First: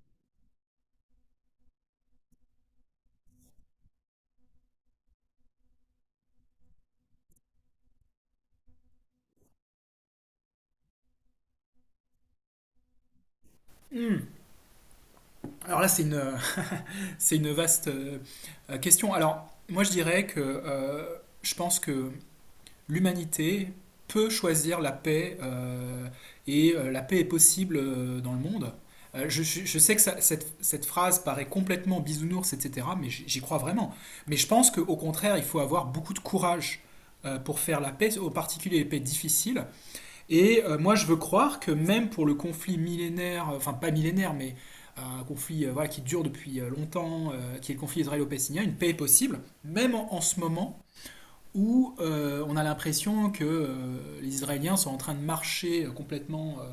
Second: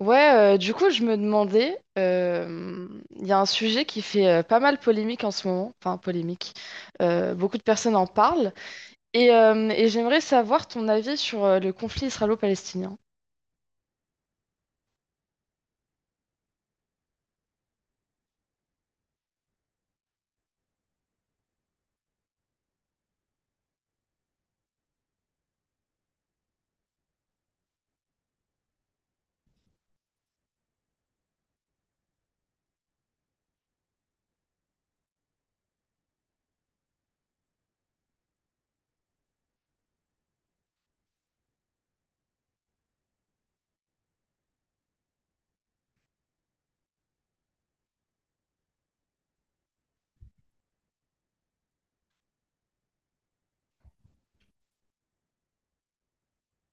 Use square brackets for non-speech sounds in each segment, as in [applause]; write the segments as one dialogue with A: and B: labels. A: Ouais, du coup, je me demandais, il y a un sujet qui fait pas mal polémique en ce moment, enfin polémique, beaucoup de personnes en parlent, et j'aimerais savoir ton avis sur le conflit israélo-palestinien.
B: Hmm. Alors là, c'est une, [laughs] c'est une vaste question. Alors, moi, je dirais que je pense que l'humanité peut choisir la paix et la paix est possible dans le monde. Je sais que cette phrase paraît complètement bisounours, etc., mais j'y crois vraiment. Mais je pense qu'au contraire, il faut avoir beaucoup de courage pour faire la paix, en particulier les paix difficiles, et moi, je veux croire que même pour le conflit millénaire, enfin pas millénaire, mais un conflit voilà, qui dure depuis longtemps, qui est le conflit israélo-palestinien, une paix est possible, même en ce moment, où on a l'impression que les Israéliens sont en train de marcher complètement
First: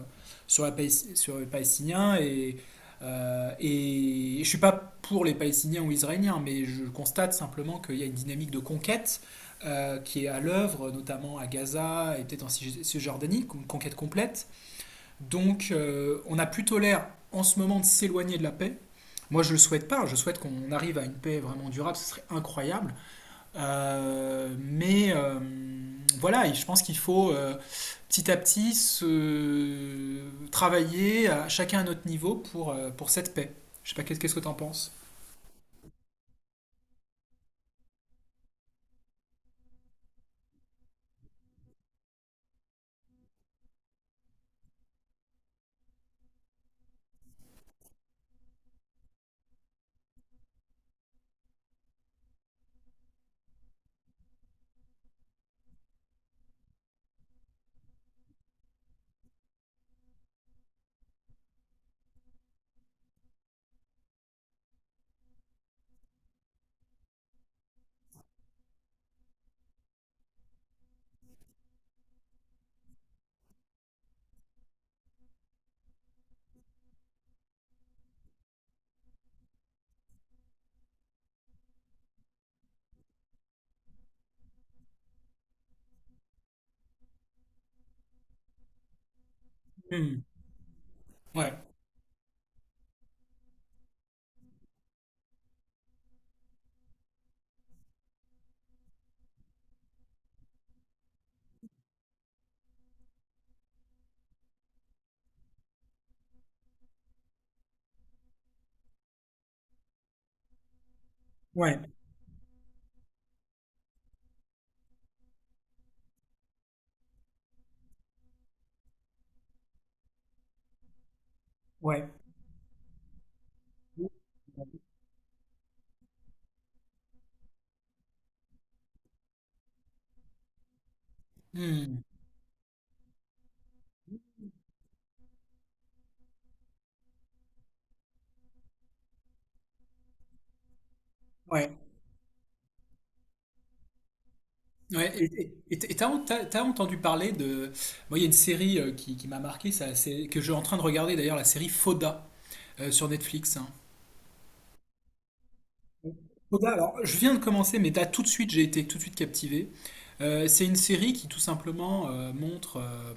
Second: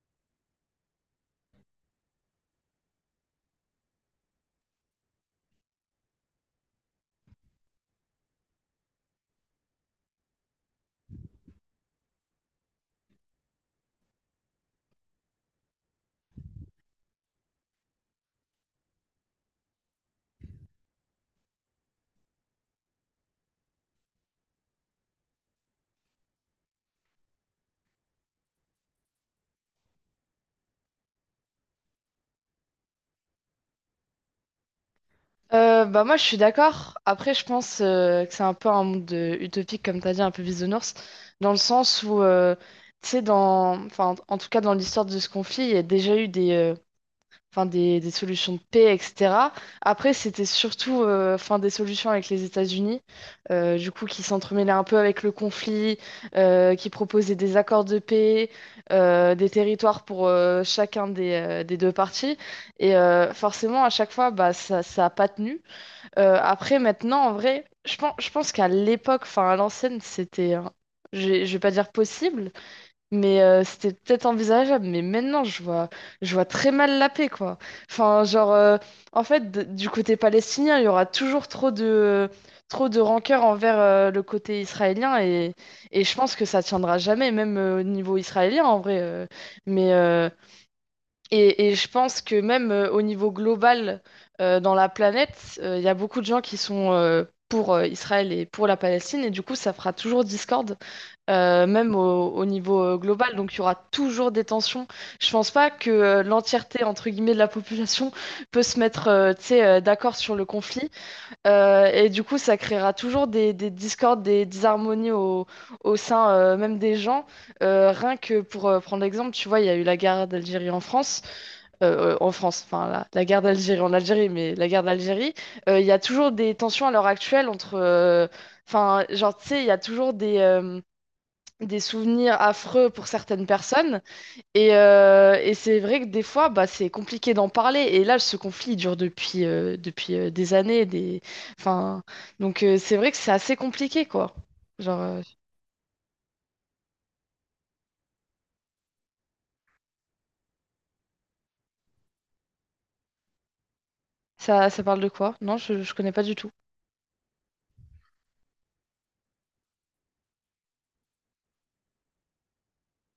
B: sur, la sur les Palestiniens. Et je ne suis pas pour les Palestiniens ou Israéliens, mais je constate simplement qu'il y a une dynamique de conquête qui est à l'œuvre, notamment à Gaza et peut-être en Cisjordanie, une conquête complète. Donc on a plutôt l'air en ce moment de s'éloigner de la paix. Moi, je ne le souhaite pas. Je souhaite qu'on arrive à une paix vraiment durable. Ce serait incroyable. Euh, mais euh, voilà, et je pense qu'il faut petit à petit se travailler à chacun à notre niveau pour cette paix. Je sais pas, qu'est-ce que t'en penses?
A: Bah moi, je suis d'accord. Après, je pense que c'est un peu un monde utopique, comme t'as dit, un peu bisounours, dans le sens où, tu sais, dans, enfin, en tout cas dans l'histoire de ce conflit, il y a déjà eu des solutions de paix, etc. Après, c'était surtout enfin, des solutions avec les États-Unis, du coup, qui s'entremêlaient un peu avec le conflit, qui proposaient des accords de paix, des territoires pour chacun des deux parties. Et forcément, à chaque fois, bah, ça a pas tenu. Après, maintenant, en vrai, je pense qu'à l'époque, enfin à l'ancienne, c'était. Je vais pas dire possible, mais c'était peut-être envisageable, mais maintenant je vois très mal la paix, quoi. Enfin, genre, en fait, du côté palestinien, il y aura toujours trop de rancœur envers le côté israélien, et je pense que ça tiendra jamais, même au niveau israélien, en vrai. Mais,
B: Hmm.
A: euh,
B: Ouais,
A: et je pense que même au niveau global, dans la planète, il y a beaucoup de gens qui sont pour Israël et pour la Palestine, et du coup, ça fera toujours discorde même au niveau global. Donc il y aura toujours des tensions. Je pense pas que l'entièreté, entre guillemets, de la population [laughs] peut se mettre tu sais, d'accord sur le conflit.
B: ouais,
A: Et du coup, ça créera toujours des discordes, des disharmonies au sein même des gens. Rien que pour prendre l'exemple, tu vois, il y a eu la guerre d'Algérie en France.
B: ouais.
A: En France, enfin la guerre d'Algérie en Algérie, mais la guerre d'Algérie. Il y a toujours des tensions à l'heure actuelle entre. Enfin, genre, tu sais, il y a toujours des
B: Hmm.
A: souvenirs affreux pour certaines personnes. Et c'est vrai que des fois, bah, c'est compliqué d'en parler. Et là, ce conflit il dure depuis des années. Des.
B: Ouais.
A: Enfin, donc c'est vrai que c'est assez compliqué, quoi. Genre,
B: Ouais. Et et t'as entendu parler de... Moi, il y a une série qui m'a marqué, ça, c'est, que je suis en train de regarder d'ailleurs, la série Fauda sur Netflix, hein.
A: ça, ça parle de quoi? Non, je connais pas du tout.
B: Koda, alors je viens de commencer, mais là tout de suite j'ai été tout de suite captivé. C'est une série qui tout simplement montre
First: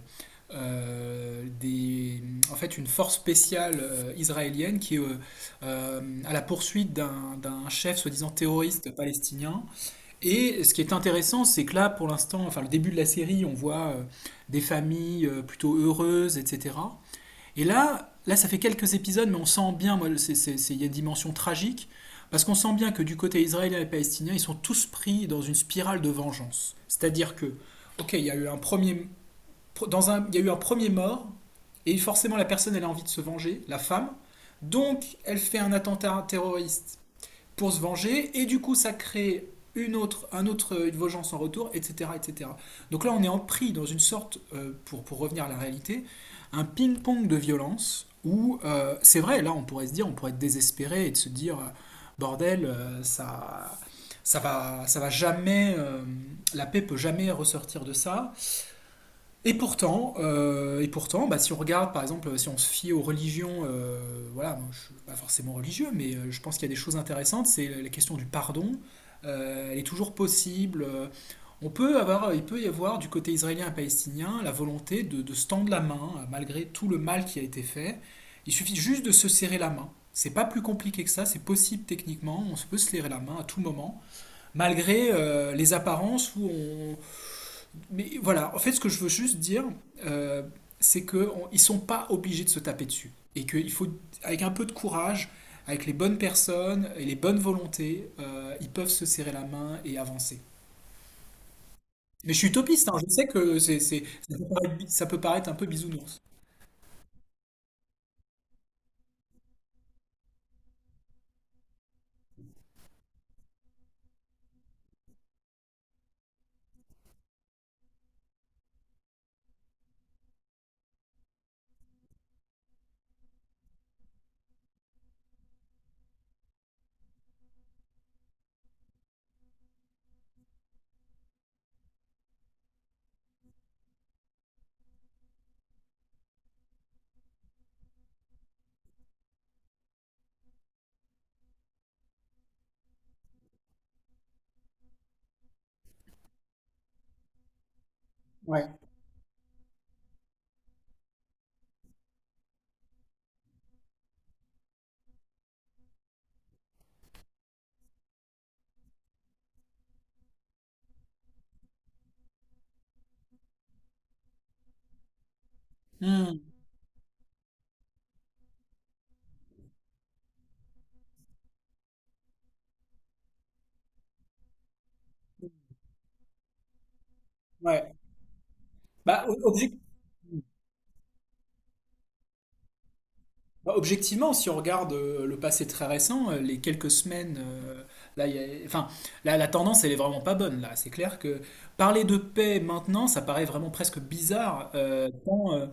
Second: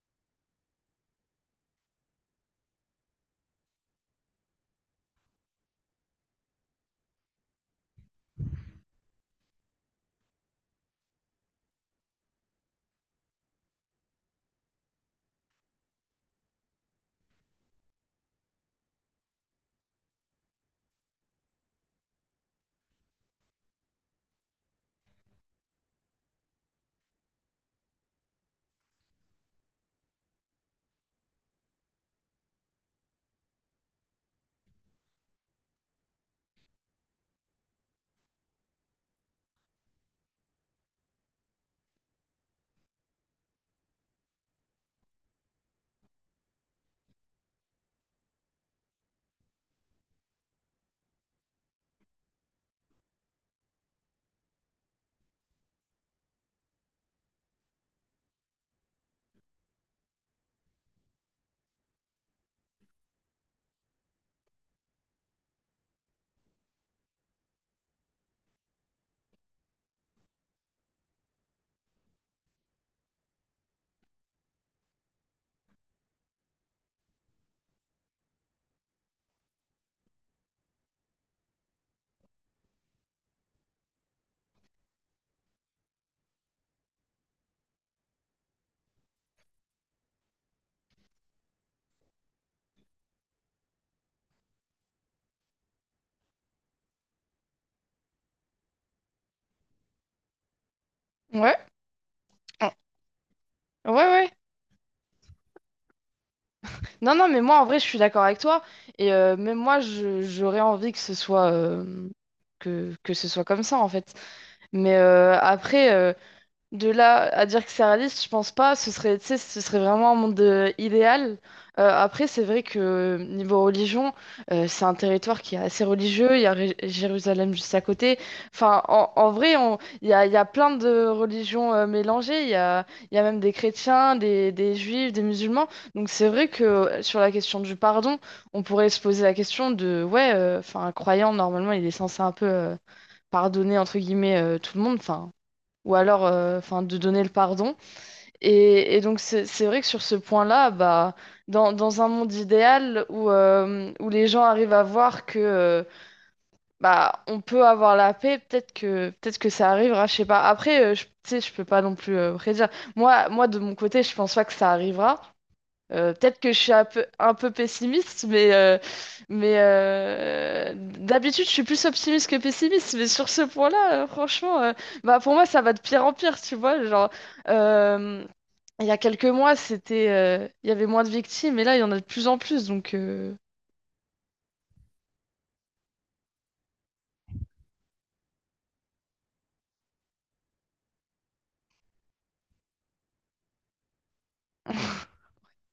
B: euh, des, en fait une force spéciale israélienne qui est à la poursuite d'un chef soi-disant terroriste palestinien. Et ce qui est intéressant, c'est que là pour l'instant, enfin le début de la série, on voit des familles plutôt heureuses, etc. Et là, ça fait quelques épisodes, mais on sent bien, moi, il y a une dimension tragique, parce qu'on sent bien que du côté israélien et palestinien, ils sont tous pris dans une spirale de vengeance. C'est-à-dire que, ok, il y a eu un premier, dans un, il y a eu un premier mort, et forcément la personne, elle a envie de se venger, la femme, donc elle fait un attentat terroriste pour se venger, et du coup ça crée une autre, un autre, une vengeance en retour, etc., etc. Donc là on est pris dans une sorte, pour revenir à la réalité, un ping-pong de violence où c'est vrai, là on pourrait se dire, on pourrait être désespéré et de se dire, bordel, ça, ça va jamais, la paix peut jamais ressortir de ça, et pourtant bah, si on regarde, par exemple, si on se fie aux religions, voilà, moi, je suis pas forcément religieux, mais je pense qu'il y a des choses intéressantes. C'est la question du pardon. Elle est toujours possible. On peut avoir, il peut y avoir du côté israélien et palestinien la volonté de se tendre la main malgré tout le mal qui a été fait. Il suffit juste de se serrer la main. C'est pas plus compliqué que ça, c'est possible techniquement. On se peut se serrer la main à tout moment, malgré les apparences où on, mais voilà, en fait, ce que je veux juste dire, euh, c'est qu'ils ne sont pas obligés de se taper dessus. Et qu'il faut, avec un peu de courage, avec les bonnes personnes et les bonnes volontés, ils peuvent se serrer la main et avancer.
A: Ouais.
B: Mais je suis
A: Ah.
B: utopiste, hein, je sais que
A: Ouais,
B: c'est-
A: ouais.
B: ça peut paraître un peu bisounours.
A: Non, non, mais moi, en vrai, je suis d'accord avec toi. Et même moi, j'aurais envie que ce soit. Que ce soit comme ça en fait. Mais après, de là à dire que c'est réaliste, je pense pas. Ce serait, tu sais, ce serait vraiment un monde idéal. Après, c'est vrai que niveau religion, c'est un territoire qui est assez religieux. Il y a Jérusalem juste à côté. Enfin, en vrai, il y a plein de religions mélangées. Il y a même des chrétiens, des juifs, des musulmans. Donc, c'est vrai que sur la question du pardon, on pourrait se poser la question de, ouais, enfin, un croyant, normalement, il est censé un peu pardonner, entre guillemets, tout le monde. Enfin, ou alors enfin de donner le pardon.
B: Ouais.
A: Et donc c'est vrai que sur ce point-là, bah, dans un monde idéal où, où les gens arrivent à voir que bah, on peut avoir la paix, peut-être que ça arrivera, je sais pas. Après, tu sais, je peux pas non plus prédire. Moi, de mon côté, je pense pas que ça arrivera. Peut-être
B: Hmm,
A: que je suis un peu pessimiste, mais d'habitude, je suis plus optimiste que pessimiste. Mais sur ce point-là, franchement, bah, pour moi, ça va de pire en pire, tu vois. Genre,
B: ouais.
A: euh, il y a quelques
B: Bah,
A: mois, il y avait moins de victimes, et là, il y en a de plus en plus. Donc.
B: Bah, objectivement, si on regarde le passé très récent, les quelques semaines, là, il y a- enfin, là, la tendance, elle est vraiment pas bonne. Là, c'est clair que parler de paix maintenant, ça paraît vraiment presque bizarre,
A: [laughs]
B: tant, euh,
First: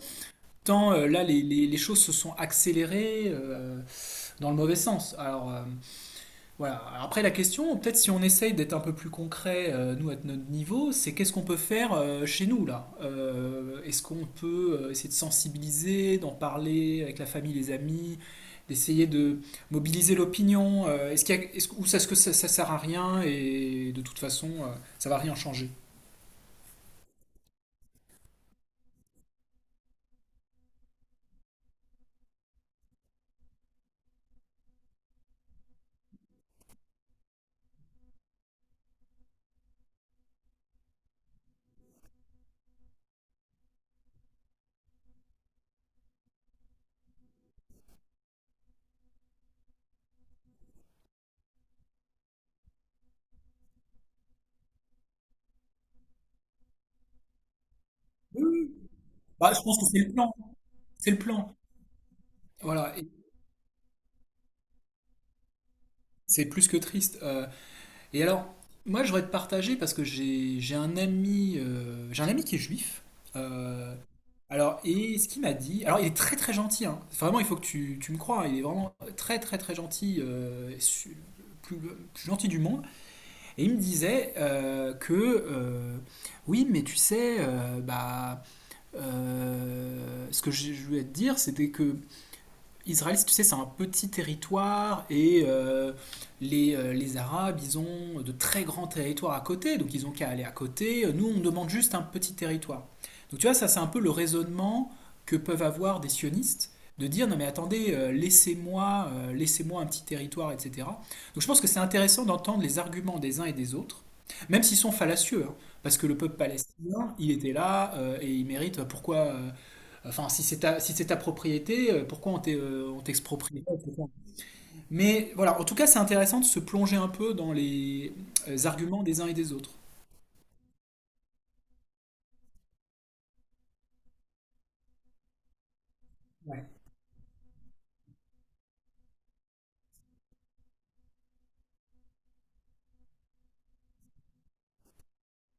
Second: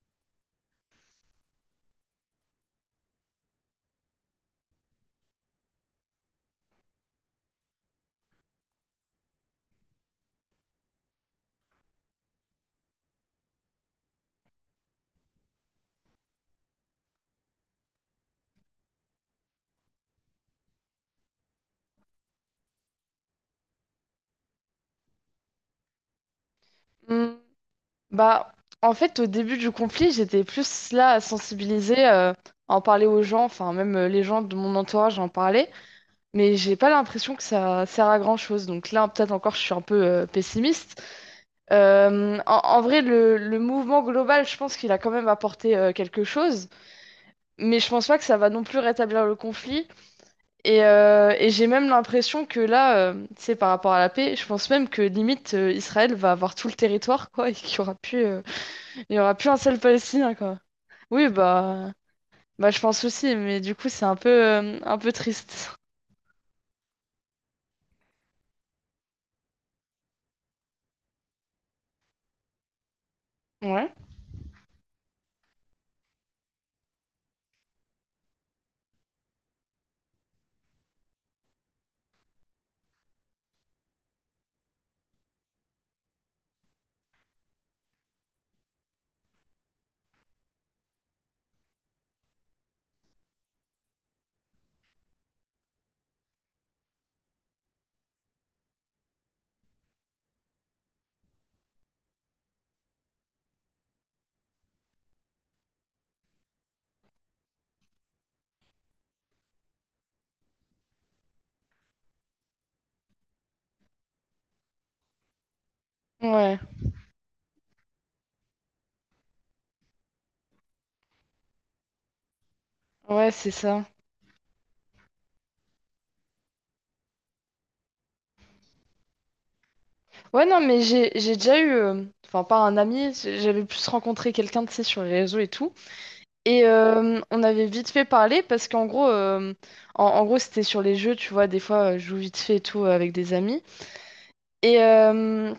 B: tant, euh, là, les choses se sont accélérées dans le mauvais sens. Voilà. Alors après, la question, peut-être si on essaye d'être un peu plus concret, nous, à notre niveau, c'est qu'est-ce qu'on peut faire chez nous, là? Est-ce qu'on peut essayer de sensibiliser, d'en parler avec la famille, les amis, d'essayer de mobiliser l'opinion? Est-ce qu'il y a- est-ce- ou est-ce que ça sert à rien et de toute façon, ça va rien changer?
A: Hmm, Bah, en fait, au début du conflit, j'étais plus là à sensibiliser, à en parler aux gens, enfin, même les gens de mon entourage en parlaient. Mais j'ai pas l'impression que ça sert à grand-chose. Donc là, peut-être encore, je suis un peu pessimiste. En vrai, le mouvement global, je pense qu'il a quand même apporté quelque chose, mais je pense pas que ça va non plus rétablir le conflit. Et j'ai même l'impression que là, tu sais, par rapport à la paix, je pense même que limite Israël va avoir tout le territoire, quoi, et qu'il y aura plus,
B: Oui, oui.
A: il y aura plus
B: Bah,
A: un
B: je pense
A: seul
B: que c'est le
A: Palestinien,
B: plan.
A: quoi.
B: C'est le
A: Oui,
B: plan.
A: bah, je
B: Voilà.
A: pense
B: Et
A: aussi, mais du coup, c'est un peu triste.
B: c'est plus que triste. Et alors, moi, je voudrais te partager parce que j'ai un ami qui est juif.
A: Ouais.
B: euh, alors, et ce qu'il m'a dit, alors il est très très gentil, hein. Vraiment, il faut que tu me crois, hein, il est vraiment très très très gentil, plus, le plus gentil du monde. Et il me disait oui, mais tu sais, bah, ce que je voulais te dire, c'était que Israël, si tu sais, c'est un petit territoire et les Arabes, ils ont de très grands territoires à côté, donc ils ont qu'à aller à côté. Nous, on demande juste un petit territoire. Donc tu vois, ça, c'est un peu le raisonnement que peuvent avoir des sionistes, de dire non mais attendez, laissez-moi, laissez-moi un petit territoire, etc. Donc je pense que c'est intéressant d'entendre les arguments des uns et des autres, même s'ils sont fallacieux, hein, parce que le peuple
A: Ouais,
B: palestinien, il était là et il mérite pourquoi, enfin, si si c'est ta propriété, pourquoi on
A: ouais, c'est
B: t'exproprie pas,
A: ça.
B: etc. Mais voilà, en tout cas, c'est intéressant de se plonger un peu dans les arguments des uns et des autres.
A: Ouais, non, mais j'ai déjà eu, enfin pas un ami, j'avais plus rencontré quelqu'un, tu sais, sur les réseaux et tout. Et
B: Ouais.
A: on avait vite fait parler parce qu'en gros, c'était sur les jeux, tu vois, des fois, je joue vite fait et tout avec des amis. Et, euh,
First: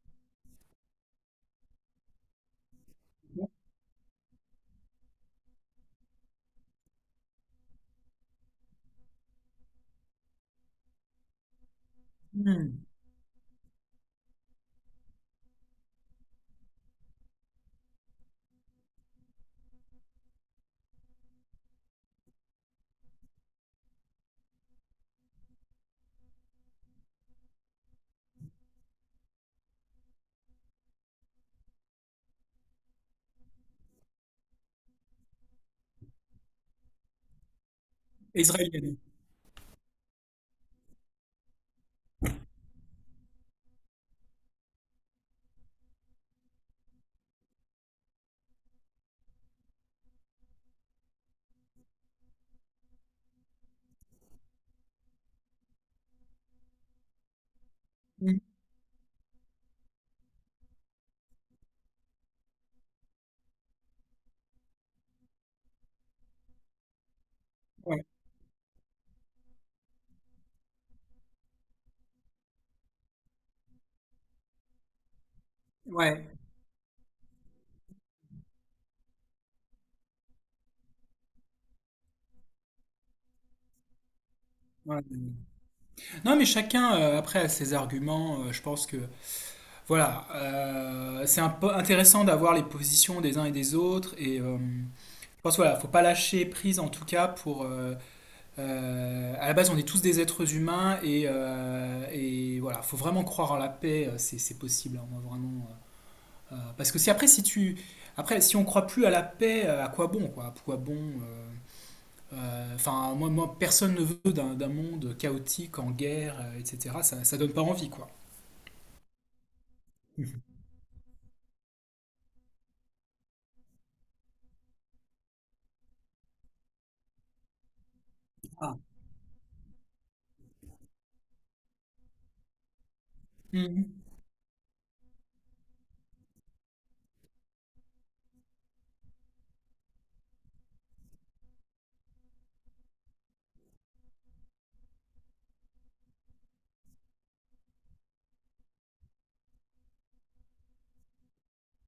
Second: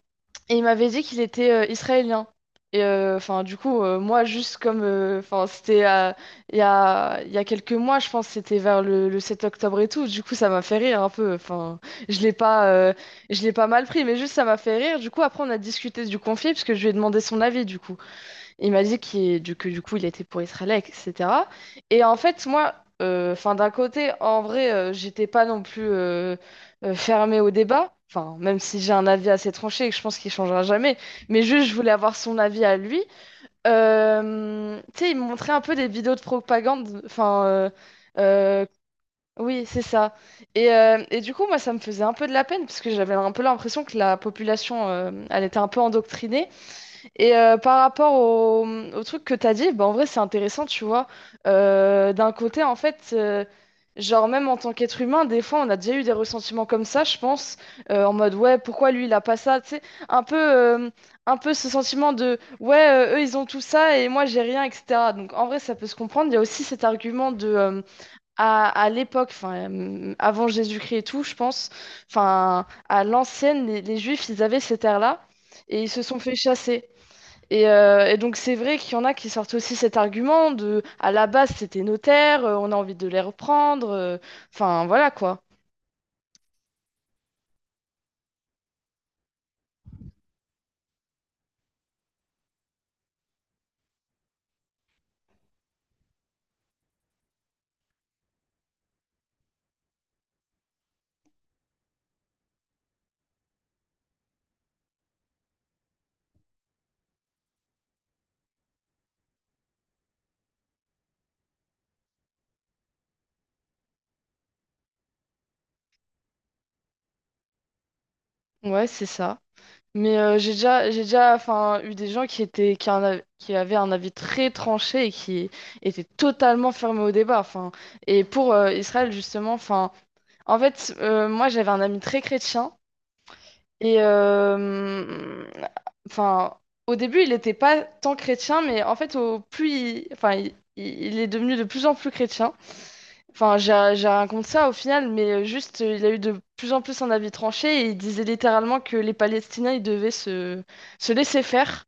A: et il m'avait dit qu'il était israélien. Et enfin, du coup, moi, juste comme. Enfin, c'était il y a quelques mois, je pense, c'était vers le 7 octobre et tout. Du coup, ça m'a fait rire un peu. Enfin, je l'ai pas,
B: Hmm.
A: euh, je l'ai pas mal pris, mais juste ça m'a fait rire. Du coup, après, on a discuté du conflit, parce que je lui ai demandé son avis, du coup. Il m'a dit que du coup, il était pour Israël, etc. Et en fait, moi, enfin, d'un côté, en vrai, j'étais pas non plus fermée au débat. Enfin, même si j'ai un avis assez tranché et que je pense qu'il changera jamais. Mais juste, je voulais avoir son avis à lui. Tu sais, il me montrait un peu des vidéos de propagande. Enfin, euh,
B: Israélienne.
A: oui, c'est ça. Et du coup, moi, ça me faisait un peu de la peine parce que j'avais un peu l'impression que la population, elle était un peu endoctrinée, et par rapport au truc que t'as dit, bah, en vrai, c'est intéressant, tu vois. D'un côté, en fait, genre, même en tant qu'être humain, des fois, on a déjà eu des ressentiments comme ça, je pense, en mode,
B: Hmm.
A: ouais, pourquoi lui, il a pas ça, tu sais, un peu, euh, un peu ce sentiment de, ouais, eux, ils ont tout ça et moi, j'ai rien, etc. Donc, en vrai, ça peut se comprendre. Il y a aussi cet argument de,
B: Ouais.
A: à l'époque, enfin, avant Jésus-Christ et tout, je pense, enfin, à l'ancienne, les Juifs, ils avaient cette ère-là et ils se sont
B: Ouais.
A: fait chasser. Et donc c'est vrai qu'il y en a qui sortent aussi cet argument de à la base c'était nos terres, on a envie de les reprendre, enfin
B: Ouais.
A: voilà quoi.
B: Non, mais chacun, après, a ses arguments. Je pense que, voilà, c'est un peu intéressant d'avoir les positions des uns et des autres. Et je pense, voilà, faut pas lâcher prise, en tout cas, pour, à la base, on est tous des êtres humains et voilà, faut vraiment croire en la paix, c'est possible, hein, moi, vraiment. Parce que si après, si tu, après, si on croit plus à la paix, à quoi bon, quoi, à quoi bon euh, enfin, moi, moi, personne ne veut d'un monde chaotique, en guerre, etc. Ça donne pas envie, quoi.
A: Ouais, c'est ça. Mais j'ai
B: [laughs]
A: déjà j'ai déjà enfin eu des gens qui étaient qui, en av- qui avaient un avis très tranché et qui étaient totalement fermés au débat. Enfin et pour
B: Ah,
A: Israël justement, enfin en fait moi j'avais un ami très chrétien. Et
B: mhm.
A: enfin, au début, il n'était pas tant chrétien, mais en fait, au plus il, enfin, il est devenu de plus en plus chrétien. Enfin, j'ai raconté ça au final, mais juste, il a eu de plus en plus un avis tranché et il disait littéralement que les Palestiniens, ils devaient se laisser faire.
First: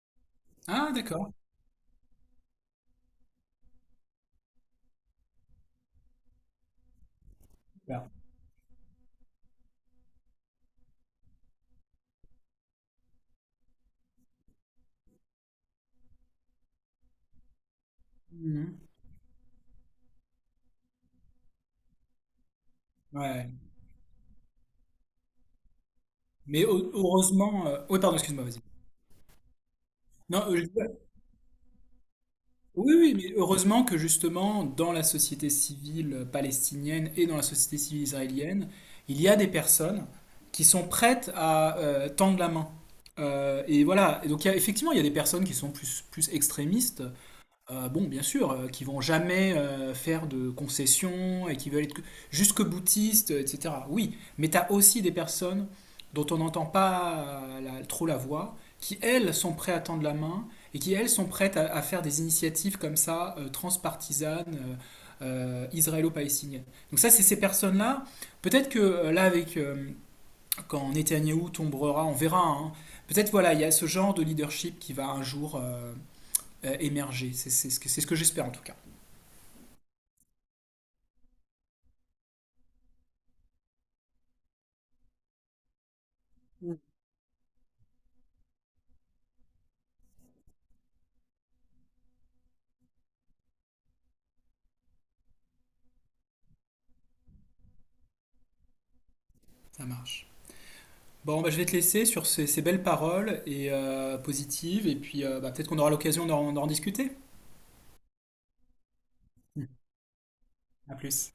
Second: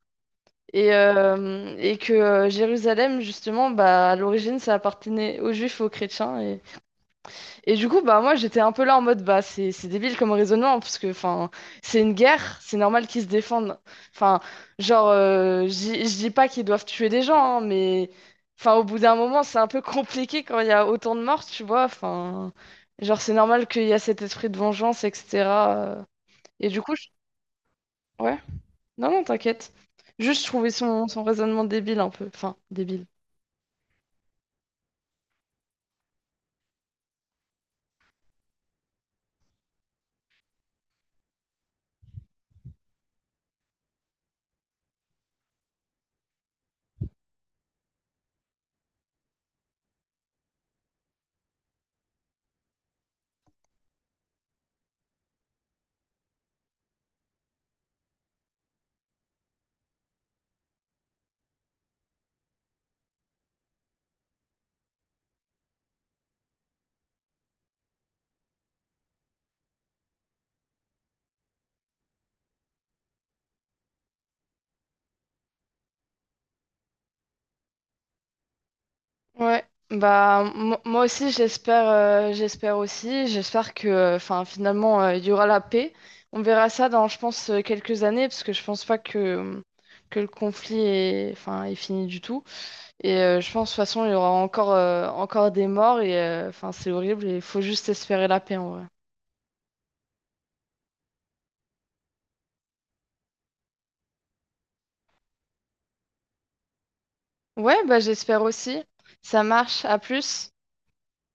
B: Ah,
A: Et,
B: d'accord.
A: euh, et que Jérusalem, justement, bah, à l'origine, ça appartenait aux Juifs et aux chrétiens. Et du coup,
B: Super.
A: bah, moi, j'étais un peu là en mode, bah, c'est débile comme raisonnement, parce que, enfin, c'est une guerre, c'est normal qu'ils se défendent. Enfin, genre, je dis pas qu'ils doivent tuer des gens, hein, mais, enfin,
B: Mhm.
A: au bout d'un moment, c'est un peu compliqué quand il y a autant de morts, tu vois. Enfin, genre, c'est
B: Ouais.
A: normal qu'il y a cet esprit de vengeance, etc. euh.
B: Mais
A: Et du coup,
B: heureusement, oui, pardon,
A: ouais,
B: excuse-moi, vas-y.
A: non, non, t'inquiète. Juste,
B: Non,
A: je trouvais son raisonnement débile un peu. Enfin,
B: oui,
A: débile.
B: oui, mais heureusement que justement, dans la société civile palestinienne et dans la société civile israélienne, il y a des personnes qui sont prêtes à tendre la main. Et voilà, et donc il y a- effectivement, il y a des personnes qui sont plus, plus extrémistes, bon, bien sûr, qui vont jamais faire de concessions et qui veulent être que- jusque boutistes, etc. Oui, mais tu as aussi des personnes dont on n'entend pas la- trop la voix, qui elles sont prêtes à tendre la main et qui elles sont prêtes à faire des initiatives comme ça, transpartisanes, israélo-palestiniennes. Donc ça, c'est ces personnes-là. Peut-être que là, avec quand Netanyahou tombera, on verra, hein. Peut-être voilà, il y a ce genre de leadership qui va un jour émerger. C'est ce que j'espère en tout cas.
A: Ouais, bah moi aussi j'espère que enfin finalement il y aura la paix. On verra ça dans je pense quelques années parce que je pense pas que le conflit est enfin est fini du tout et je pense de toute façon il y aura encore des morts et enfin c'est horrible et il faut juste espérer la paix en vrai.
B: Ça marche. Bon, bah, je vais te laisser sur ces, ces belles paroles et positives, et puis bah, peut-être qu'on aura l'occasion d'en discuter.
A: Ouais, bah j'espère aussi. Ça marche, à plus.
B: À plus.